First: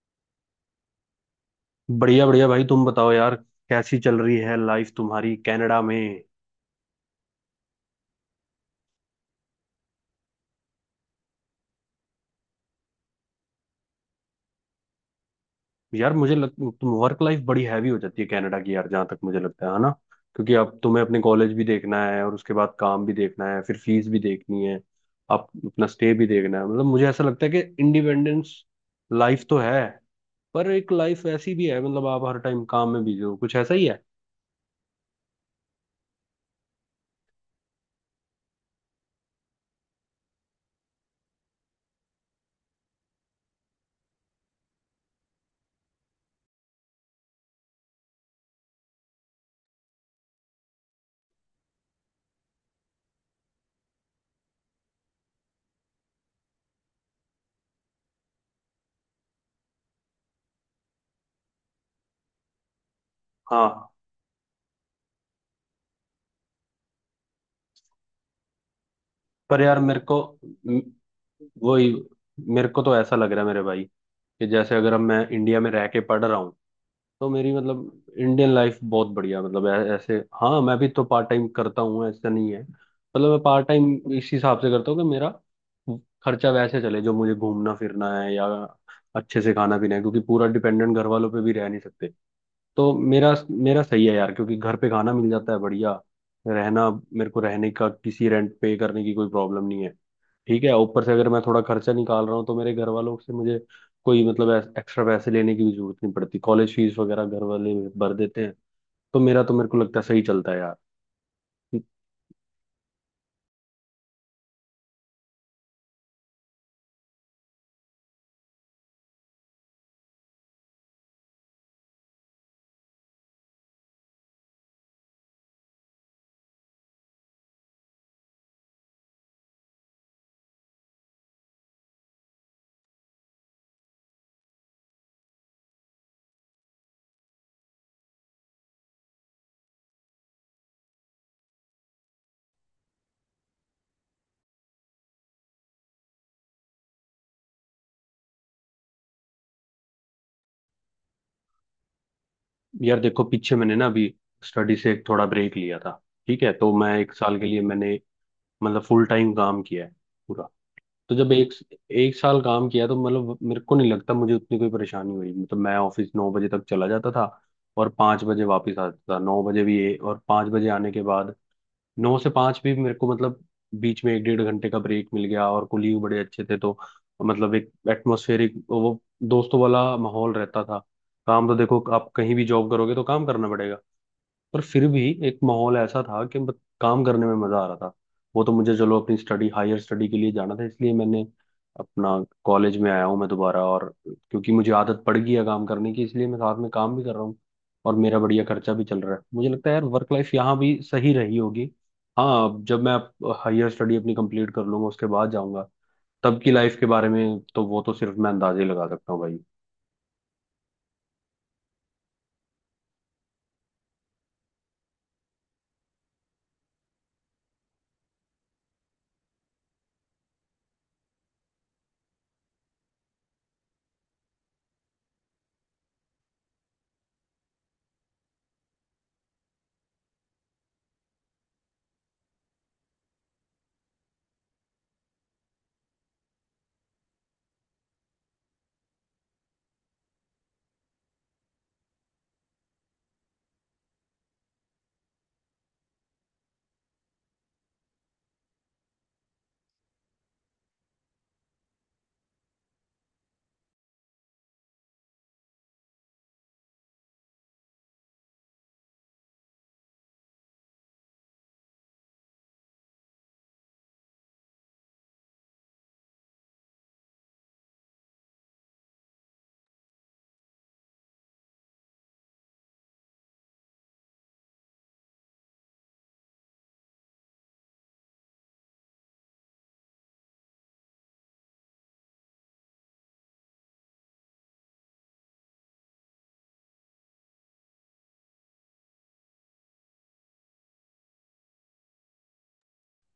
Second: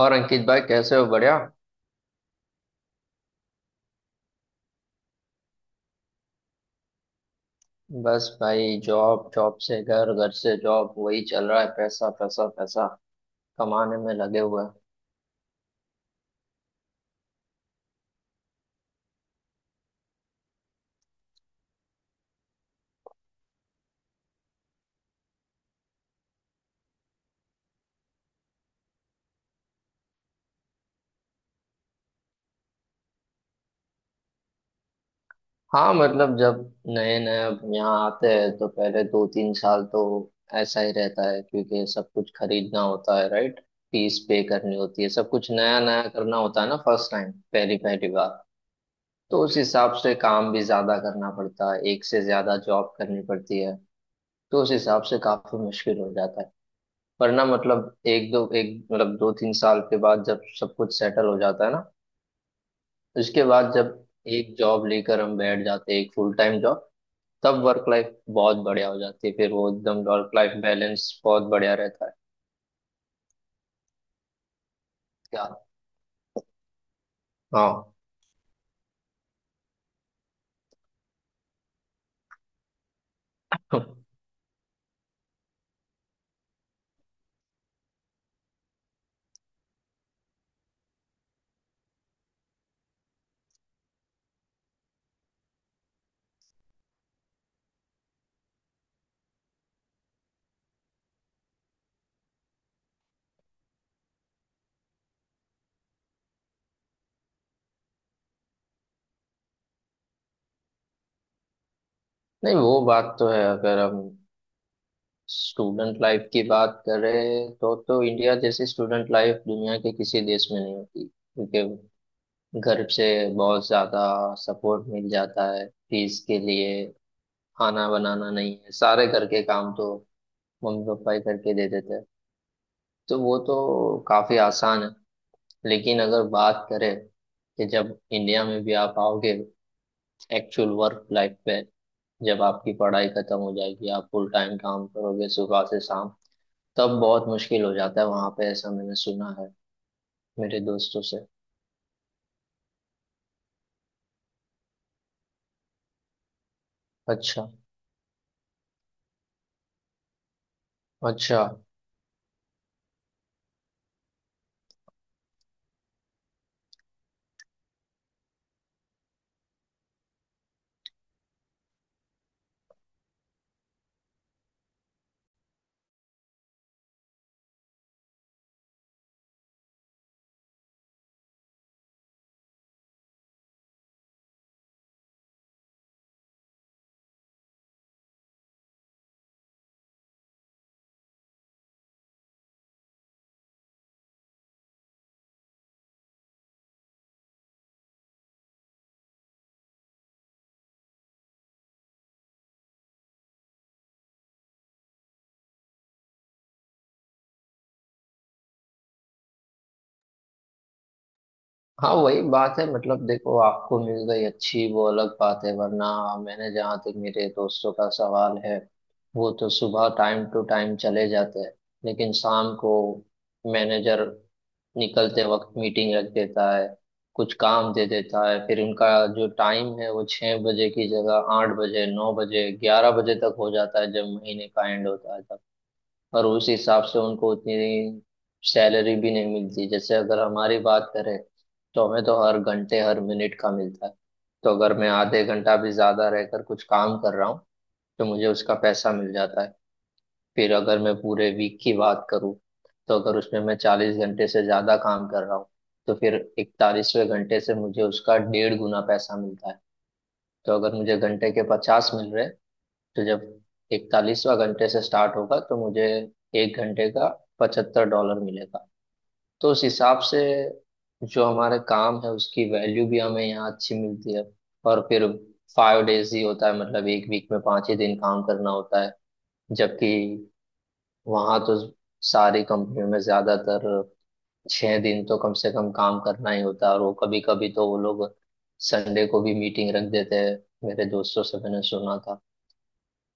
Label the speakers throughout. Speaker 1: और अंकित भाई, कैसे हो? बढ़िया।
Speaker 2: बढ़िया बढ़िया भाई, तुम बताओ यार। कैसी चल रही है लाइफ तुम्हारी कनाडा में?
Speaker 1: बस भाई, जॉब जॉब से घर, घर से जॉब वही चल रहा है। पैसा पैसा पैसा कमाने में लगे हुए हैं।
Speaker 2: यार मुझे लग तुम वर्क लाइफ बड़ी हैवी हो जाती है कनाडा की यार, जहाँ तक मुझे लगता है ना। क्योंकि अब तुम्हें अपने कॉलेज भी देखना है और उसके बाद काम भी देखना है, फिर फीस भी देखनी है, आप अपना स्टे भी देखना है। मतलब मुझे ऐसा लगता है कि इंडिपेंडेंस लाइफ तो है, पर एक लाइफ ऐसी भी है, मतलब आप हर टाइम काम में बिजी हो, कुछ ऐसा ही है।
Speaker 1: हाँ, मतलब जब नए नए अब यहाँ आते हैं तो पहले 2 3 साल तो ऐसा ही रहता है, क्योंकि सब कुछ खरीदना होता है, राइट। फीस पे करनी होती है, सब कुछ नया नया करना होता है ना, फर्स्ट टाइम, पहली पहली बार। तो उस हिसाब से काम भी ज्यादा करना पड़ता है, एक से ज्यादा जॉब करनी पड़ती है। तो उस हिसाब से काफी मुश्किल हो जाता है। वरना मतलब एक दो एक मतलब 2 3 साल के बाद जब सब कुछ सेटल हो जाता है ना, उसके बाद
Speaker 2: हाँ,
Speaker 1: जब एक जॉब लेकर हम बैठ जाते हैं, एक फुल टाइम जॉब, तब वर्क लाइफ बहुत बढ़िया हो जाती है। फिर
Speaker 2: पर
Speaker 1: वो
Speaker 2: यार मेरे
Speaker 1: एकदम
Speaker 2: को
Speaker 1: वर्क लाइफ
Speaker 2: म-
Speaker 1: बैलेंस बहुत बढ़िया
Speaker 2: वही
Speaker 1: रहता है।
Speaker 2: मेरे को तो ऐसा लग रहा है मेरे भाई, कि जैसे अगर अब मैं
Speaker 1: क्या।
Speaker 2: इंडिया में रह के पढ़ रहा हूँ तो मेरी
Speaker 1: हाँ।
Speaker 2: मतलब इंडियन लाइफ बहुत बढ़िया, मतलब ऐसे, हाँ, मैं भी तो पार्ट टाइम करता हूँ, ऐसा नहीं है, मतलब मैं पार्ट टाइम इस हिसाब से करता हूँ कि मेरा खर्चा वैसे चले, जो मुझे घूमना फिरना है या अच्छे से खाना पीना है, क्योंकि पूरा डिपेंडेंट घर वालों पे भी रह नहीं सकते। तो मेरा मेरा सही है यार, क्योंकि घर पे खाना मिल जाता है बढ़िया, रहना मेरे को रहने का किसी रेंट पे करने की कोई प्रॉब्लम नहीं है, ठीक है, ऊपर से अगर मैं थोड़ा खर्चा निकाल रहा हूँ तो मेरे घर वालों से मुझे कोई मतलब एक्स्ट्रा पैसे लेने की भी जरूरत नहीं पड़ती, कॉलेज फीस वगैरह घर वाले भर देते हैं। तो मेरा तो मेरे को लगता है सही चलता है यार।
Speaker 1: नहीं, वो बात तो है। अगर हम स्टूडेंट लाइफ की बात करें तो इंडिया जैसी स्टूडेंट लाइफ दुनिया के किसी देश में नहीं होती, क्योंकि घर से बहुत ज्यादा सपोर्ट मिल जाता है फीस के लिए। खाना बनाना नहीं है, सारे घर के काम तो मम्मी पापा ही करके दे देते हैं। तो वो तो काफी आसान है। लेकिन अगर बात करें कि जब इंडिया में भी आप आओगे एक्चुअल वर्क लाइफ पे, जब आपकी पढ़ाई खत्म हो जाएगी, आप फुल टाइम काम करोगे सुबह से शाम, तब बहुत मुश्किल हो जाता है वहां पे, ऐसा मैंने सुना है मेरे दोस्तों से।
Speaker 2: यार देखो, पीछे मैंने ना अभी स्टडी से एक थोड़ा ब्रेक लिया था, ठीक है। तो मैं एक साल के
Speaker 1: अच्छा।
Speaker 2: लिए मैंने मतलब फुल टाइम काम किया है, पूरा। तो जब
Speaker 1: अच्छा।
Speaker 2: एक एक साल काम किया तो मतलब मेरे को नहीं लगता मुझे उतनी कोई परेशानी हुई, मतलब मैं ऑफिस 9 बजे तक चला जाता था और 5 बजे वापस आता था, 9 बजे भी ये और 5 बजे आने के बाद 9 से 5 भी मेरे को मतलब बीच में एक डेढ़ घंटे का ब्रेक मिल गया, और कोलीग बड़े अच्छे थे, तो मतलब एक एटमोस्फेरिक वो दोस्तों वाला माहौल रहता था। काम तो देखो आप कहीं भी जॉब करोगे तो काम करना पड़ेगा, पर फिर भी एक माहौल ऐसा था कि काम करने में मजा आ रहा था। वो तो मुझे चलो अपनी स्टडी, हायर स्टडी के लिए जाना था, इसलिए मैंने अपना कॉलेज में आया हूँ मैं दोबारा, और क्योंकि मुझे आदत पड़ गई है काम करने की, इसलिए मैं साथ में काम भी कर रहा हूँ और मेरा बढ़िया खर्चा भी चल रहा है। मुझे लगता है यार वर्क लाइफ यहाँ भी सही रही होगी। हाँ, अब जब मैं हायर स्टडी अपनी कंप्लीट कर लूंगा उसके बाद जाऊंगा, तब की लाइफ के बारे में तो वो तो सिर्फ मैं अंदाजे लगा सकता हूँ भाई।
Speaker 1: हाँ, वही बात है। मतलब देखो, आपको मिल गई अच्छी, वो अलग बात है, वरना मैंने, जहाँ तक मेरे दोस्तों का सवाल है, वो तो सुबह टाइम टू टाइम चले जाते हैं, लेकिन शाम को मैनेजर निकलते वक्त मीटिंग रख देता है, कुछ काम दे देता है, फिर उनका जो टाइम है वो 6 बजे की जगह 8 बजे, 9 बजे, 11 बजे तक हो जाता है, जब महीने का एंड होता है तब। और उस हिसाब से उनको उतनी सैलरी भी नहीं मिलती। जैसे अगर हमारी बात करें तो हमें तो हर घंटे हर मिनट का मिलता है। तो अगर मैं आधे घंटा भी ज्यादा रहकर कुछ काम कर रहा हूँ तो मुझे उसका पैसा मिल जाता है। फिर अगर मैं पूरे वीक की बात करूँ, तो अगर उसमें मैं 40 घंटे से ज्यादा काम कर रहा हूँ तो फिर 41वें घंटे से मुझे उसका 1.5 गुना पैसा मिलता है। तो अगर मुझे घंटे के 50 मिल रहे, तो जब 41वां घंटे से स्टार्ट होगा तो मुझे एक घंटे का $75 मिलेगा। तो उस हिसाब से जो हमारे काम है उसकी वैल्यू भी हमें यहाँ अच्छी मिलती है। और फिर फाइव डेज ही होता है, मतलब एक वीक में 5 ही दिन काम करना होता है। जबकि वहाँ तो सारी कंपनियों में ज्यादातर 6 दिन तो कम से कम काम करना ही होता है, और वो कभी कभी तो वो लोग संडे को भी मीटिंग रख देते हैं, मेरे दोस्तों से मैंने सुना था।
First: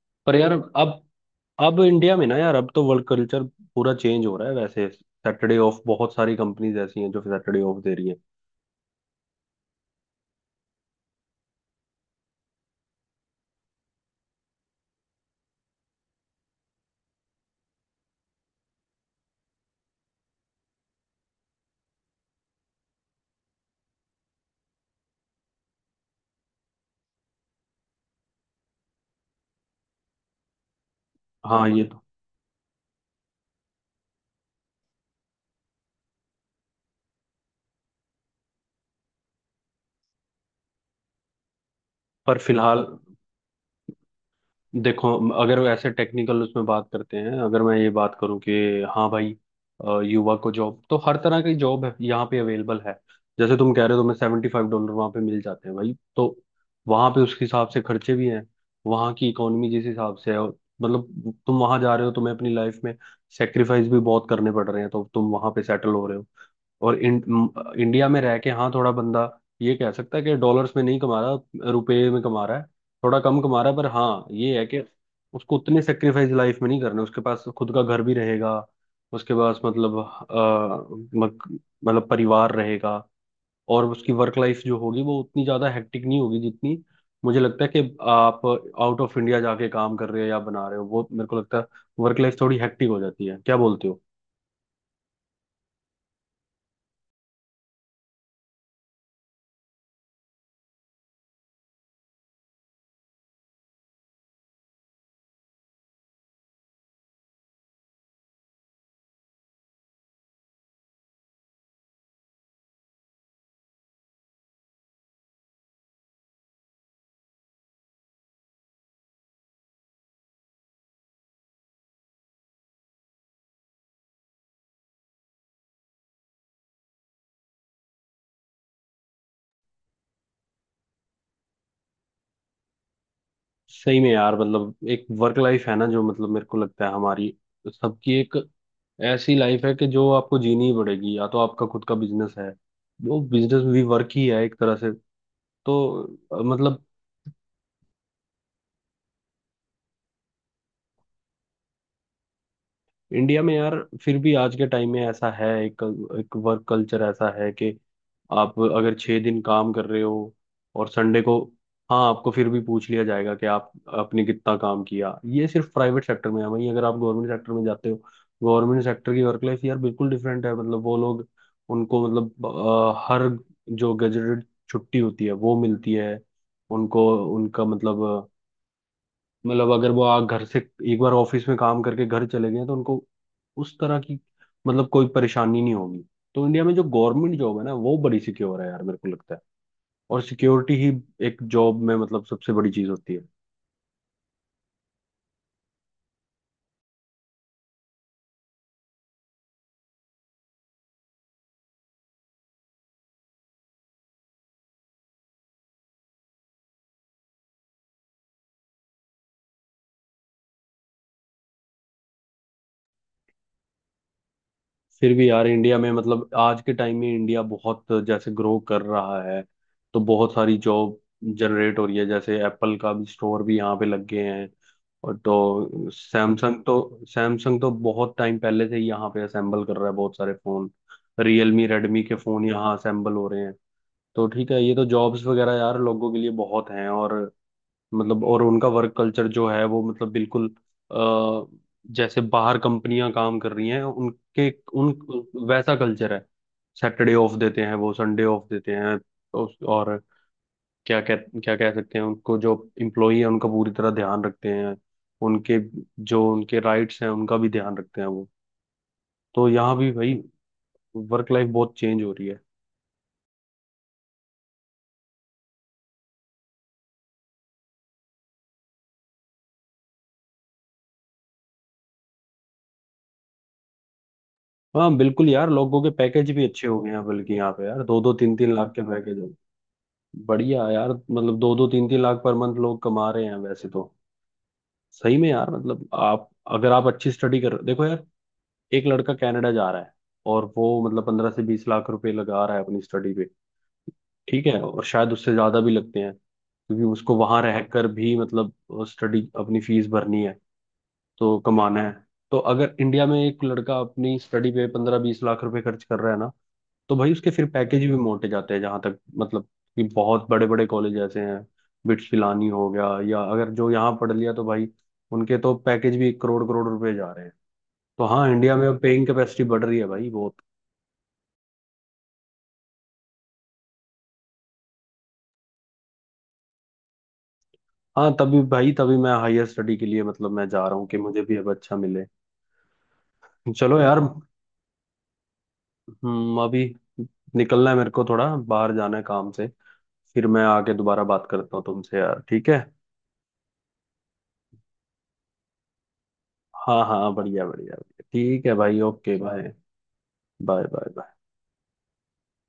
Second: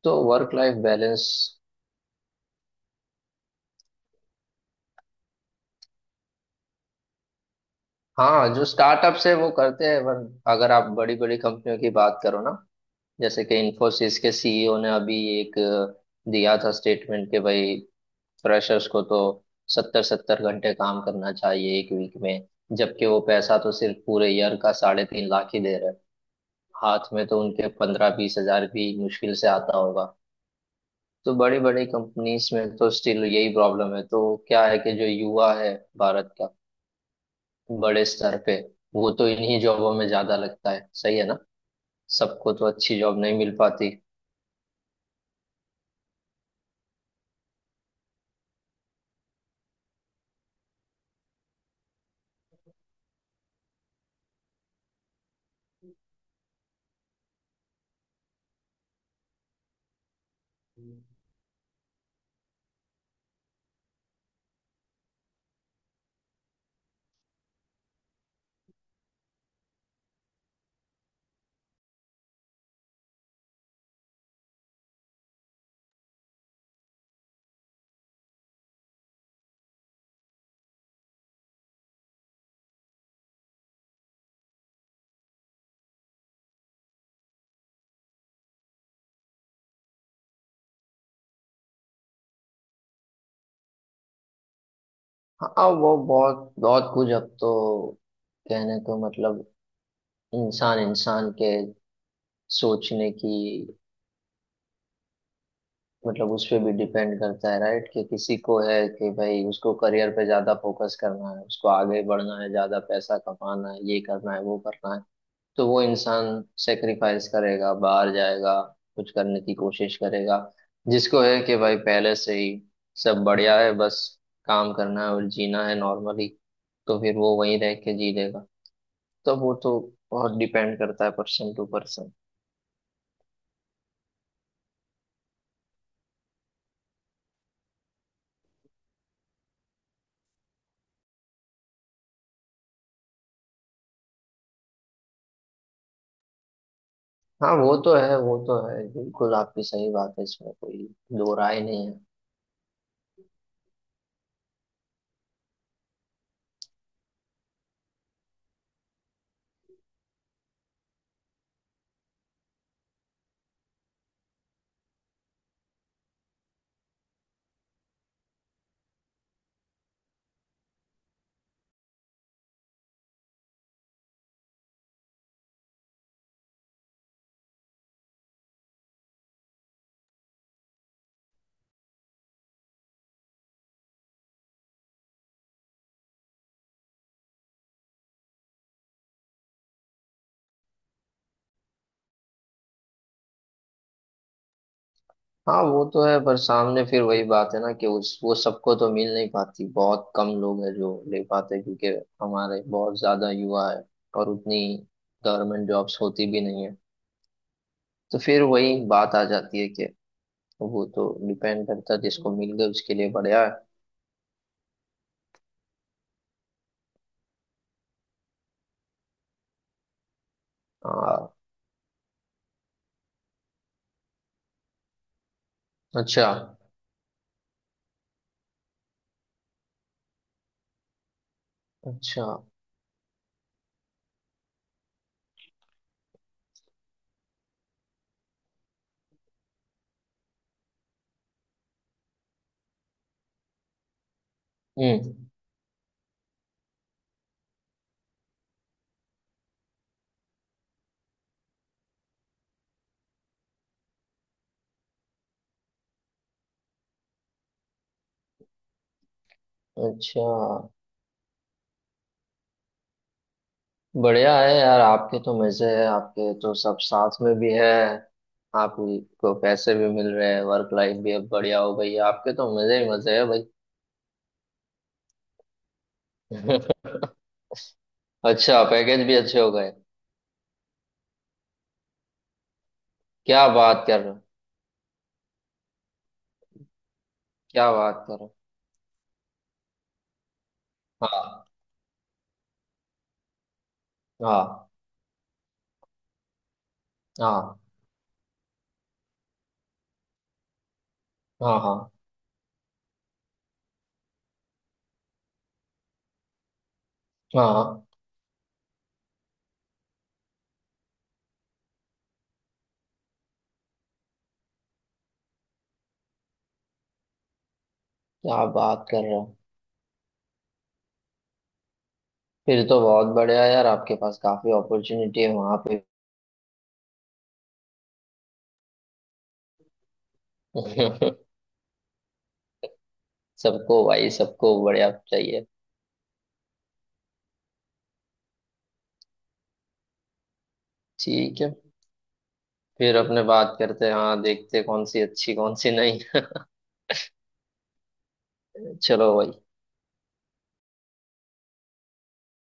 Speaker 1: तो
Speaker 2: पर यार
Speaker 1: वर्क लाइफ बैलेंस।
Speaker 2: अब इंडिया में ना यार, अब तो वर्क कल्चर पूरा चेंज हो रहा है, वैसे सैटरडे ऑफ बहुत सारी कंपनीज ऐसी हैं जो सैटरडे ऑफ दे रही हैं।
Speaker 1: हाँ, जो स्टार्टअप्स है वो करते हैं, पर अगर आप बड़ी बड़ी कंपनियों की बात करो ना, जैसे कि इंफोसिस के सीईओ ने अभी एक दिया था स्टेटमेंट, कि भाई फ्रेशर्स को तो 70 70 घंटे काम करना चाहिए एक वीक में। जबकि वो पैसा तो सिर्फ पूरे ईयर का 3.5 लाख ही दे रहे हैं। हाथ में तो उनके 15 20 हजार भी मुश्किल से आता होगा। तो बड़ी
Speaker 2: हाँ, ये
Speaker 1: बड़ी
Speaker 2: तो,
Speaker 1: कंपनीज में तो स्टिल यही प्रॉब्लम है। तो क्या है कि जो युवा है भारत का, बड़े स्तर पे, वो तो इन्हीं जॉबों में ज्यादा लगता है, सही है ना?
Speaker 2: पर
Speaker 1: सबको तो
Speaker 2: फिलहाल
Speaker 1: अच्छी जॉब नहीं मिल पाती।
Speaker 2: देखो, अगर ऐसे टेक्निकल उसमें बात करते हैं, अगर मैं ये बात करूं कि हाँ भाई, युवा को जॉब तो हर तरह की जॉब है यहाँ पे अवेलेबल है, जैसे तुम कह रहे हो तुम्हें $75 वहाँ पे मिल जाते हैं भाई। तो वहाँ पे उसके हिसाब से खर्चे भी हैं, वहाँ की इकोनॉमी जिस हिसाब से है, और मतलब तुम वहाँ जा रहे हो तुम्हें अपनी लाइफ में सेक्रीफाइस भी बहुत करने पड़ रहे हैं, तो तुम वहाँ पे सेटल हो रहे हो। और इंडिया में रह के हाँ थोड़ा बंदा ये कह सकता है कि डॉलर्स में नहीं कमा रहा, रुपए में कमा रहा है, थोड़ा कम कमा रहा है, पर हाँ, ये है कि उसको उतने सेक्रीफाइस लाइफ में नहीं करने, उसके पास खुद का घर भी रहेगा, उसके पास मतलब मतलब परिवार रहेगा, और उसकी वर्क लाइफ जो होगी वो उतनी ज्यादा हेक्टिक नहीं होगी जितनी मुझे लगता है कि आप आउट ऑफ इंडिया जाके काम कर रहे हो या बना रहे हो, वो मेरे को लगता है वर्क लाइफ थोड़ी हेक्टिक हो जाती है। क्या बोलते हो?
Speaker 1: हाँ, वो बहुत बहुत कुछ अब तो कहने को, मतलब इंसान इंसान के सोचने की, मतलब उस पे भी डिपेंड करता है, राइट, कि किसी को है कि भाई उसको करियर पे ज्यादा फोकस करना है, उसको आगे बढ़ना है, ज्यादा पैसा कमाना है, ये करना है, वो करना है, तो वो इंसान सेक्रीफाइस करेगा, बाहर जाएगा, कुछ करने की कोशिश करेगा। जिसको है कि भाई पहले से ही सब बढ़िया है, बस काम करना है और जीना है नॉर्मली, तो फिर वो वहीं रह के जी लेगा। तो वो तो बहुत डिपेंड करता है पर्सन टू पर्सन।
Speaker 2: सही में यार, मतलब एक वर्क लाइफ है ना, जो मतलब मेरे को लगता है हमारी सबकी एक ऐसी लाइफ है कि जो आपको जीनी ही पड़ेगी, या तो आपका खुद का बिजनेस है, वो बिजनेस भी वर्क ही है एक तरह से। तो मतलब
Speaker 1: हाँ, वो तो है, वो तो है, बिल्कुल आपकी सही बात है, इसमें कोई दो राय नहीं है।
Speaker 2: इंडिया में यार, फिर भी आज के टाइम में ऐसा है, एक एक वर्क कल्चर ऐसा है कि आप अगर 6 दिन काम कर रहे हो और संडे को, हाँ आपको फिर भी पूछ लिया जाएगा कि आप आपने कितना काम किया। ये सिर्फ प्राइवेट सेक्टर में है, वहीं अगर आप गवर्नमेंट सेक्टर में जाते हो, गवर्नमेंट सेक्टर की वर्क लाइफ यार बिल्कुल डिफरेंट है, मतलब वो लोग, उनको मतलब हर जो गजेटेड छुट्टी होती है वो मिलती है उनको, उनका मतलब, मतलब अगर वो आ घर से एक बार ऑफिस में काम करके घर चले गए तो उनको उस तरह की मतलब कोई परेशानी नहीं होगी। तो इंडिया में जो गवर्नमेंट जॉब है ना, वो बड़ी सिक्योर है यार, मेरे को लगता है, और सिक्योरिटी ही एक जॉब में मतलब सबसे बड़ी चीज होती है।
Speaker 1: हाँ, वो तो है, पर सामने फिर वही बात है ना, कि उस वो सबको तो मिल नहीं पाती, बहुत कम लोग हैं जो ले पाते, क्योंकि हमारे बहुत ज्यादा युवा है और उतनी गवर्नमेंट जॉब्स होती भी नहीं है। तो फिर वही बात आ जाती है कि वो तो डिपेंड करता है, जिसको मिल गया उसके लिए बढ़िया है।
Speaker 2: फिर भी यार इंडिया में मतलब आज के टाइम में इंडिया बहुत जैसे ग्रो कर रहा है, तो बहुत सारी जॉब
Speaker 1: हाँ।
Speaker 2: जनरेट हो रही है, जैसे एप्पल का भी स्टोर भी यहाँ पे लग गए हैं, और तो
Speaker 1: अच्छा।
Speaker 2: सैमसंग तो बहुत टाइम पहले से ही यहाँ पे असेंबल कर रहा है बहुत सारे फोन, रियलमी रेडमी के
Speaker 1: अच्छा।
Speaker 2: फोन यहाँ असेंबल हो रहे हैं। तो ठीक है, ये तो जॉब्स वगैरह यार लोगों के लिए बहुत हैं, और मतलब और उनका वर्क कल्चर जो है वो मतलब बिल्कुल अ, जैसे बाहर कंपनियां काम कर रही हैं उनके उन
Speaker 1: हम्म।
Speaker 2: वैसा कल्चर है, सैटरडे ऑफ देते हैं वो, संडे ऑफ देते हैं, और क्या कह सकते हैं उनको, जो इम्प्लॉई है उनका पूरी तरह ध्यान रखते हैं, उनके जो उनके राइट्स हैं उनका भी ध्यान रखते हैं वो। तो यहाँ भी भाई
Speaker 1: अच्छा।
Speaker 2: वर्क लाइफ बहुत चेंज हो रही है।
Speaker 1: बढ़िया है यार, आपके तो मजे है, आपके तो सब साथ में भी है, आपको पैसे भी मिल रहे हैं, वर्क लाइफ भी अब बढ़िया हो गई है, आपके तो मजे ही मजे है भाई।
Speaker 2: हाँ बिल्कुल यार, लोगों के पैकेज भी अच्छे हो गए हैं, बल्कि यहाँ पे यार दो दो तीन तीन
Speaker 1: अच्छा,
Speaker 2: लाख के
Speaker 1: पैकेज भी
Speaker 2: पैकेज,
Speaker 1: अच्छे हो गए।
Speaker 2: बढ़िया यार, मतलब दो दो तीन तीन लाख पर मंथ लोग कमा रहे हैं
Speaker 1: क्या
Speaker 2: वैसे
Speaker 1: बात
Speaker 2: तो।
Speaker 1: कर रहे हो।
Speaker 2: सही में यार, मतलब आप, अगर आप अच्छी स्टडी कर
Speaker 1: क्या
Speaker 2: देखो यार,
Speaker 1: बात कर रहे हो।
Speaker 2: एक लड़का कनाडा जा रहा है और वो मतलब पंद्रह
Speaker 1: हाँ,
Speaker 2: से बीस लाख रुपए लगा रहा है अपनी स्टडी पे, ठीक है,
Speaker 1: हाँ।
Speaker 2: और शायद उससे ज्यादा भी लगते हैं, क्योंकि उसको वहां
Speaker 1: हाँ,
Speaker 2: रहकर भी मतलब स्टडी अपनी फीस भरनी है तो
Speaker 1: हाँ। हाँ,
Speaker 2: कमाना है। तो अगर इंडिया में एक लड़का अपनी स्टडी पे 15-20 लाख रुपए खर्च कर रहा है ना, तो भाई उसके
Speaker 1: हाँ,
Speaker 2: फिर पैकेज
Speaker 1: हाँ।
Speaker 2: भी मोटे जाते हैं, जहां तक मतलब कि बहुत बड़े बड़े कॉलेज ऐसे हैं, बिट्स पिलानी हो गया या अगर जो यहाँ पढ़ लिया तो भाई उनके तो पैकेज भी करोड़ करोड़ रुपए जा रहे हैं। तो हाँ
Speaker 1: क्या
Speaker 2: इंडिया में अब
Speaker 1: बात कर
Speaker 2: पेइंग
Speaker 1: रहे हो?
Speaker 2: कैपेसिटी बढ़ रही है भाई बहुत।
Speaker 1: फिर तो बहुत बढ़िया है यार, आपके पास काफी अपॉर्चुनिटी है वहां पे।
Speaker 2: हाँ, तभी भाई, तभी मैं हायर स्टडी के लिए मतलब मैं जा रहा हूँ कि मुझे भी अब अच्छा मिले। चलो
Speaker 1: सबको
Speaker 2: यार।
Speaker 1: भाई, सबको बढ़िया चाहिए।
Speaker 2: अभी निकलना है मेरे को, थोड़ा बाहर जाना है काम से, फिर मैं आके दोबारा बात
Speaker 1: ठीक है।
Speaker 2: करता हूँ तुमसे यार, ठीक है?
Speaker 1: फिर अपने बात करते हैं, हाँ, देखते हैं कौन सी अच्छी कौन सी नहीं।
Speaker 2: हाँ हाँ, बढ़िया बढ़िया बढ़िया। ठीक है भाई,
Speaker 1: चलो
Speaker 2: ओके, बाय।
Speaker 1: भाई।
Speaker 2: Bye bye.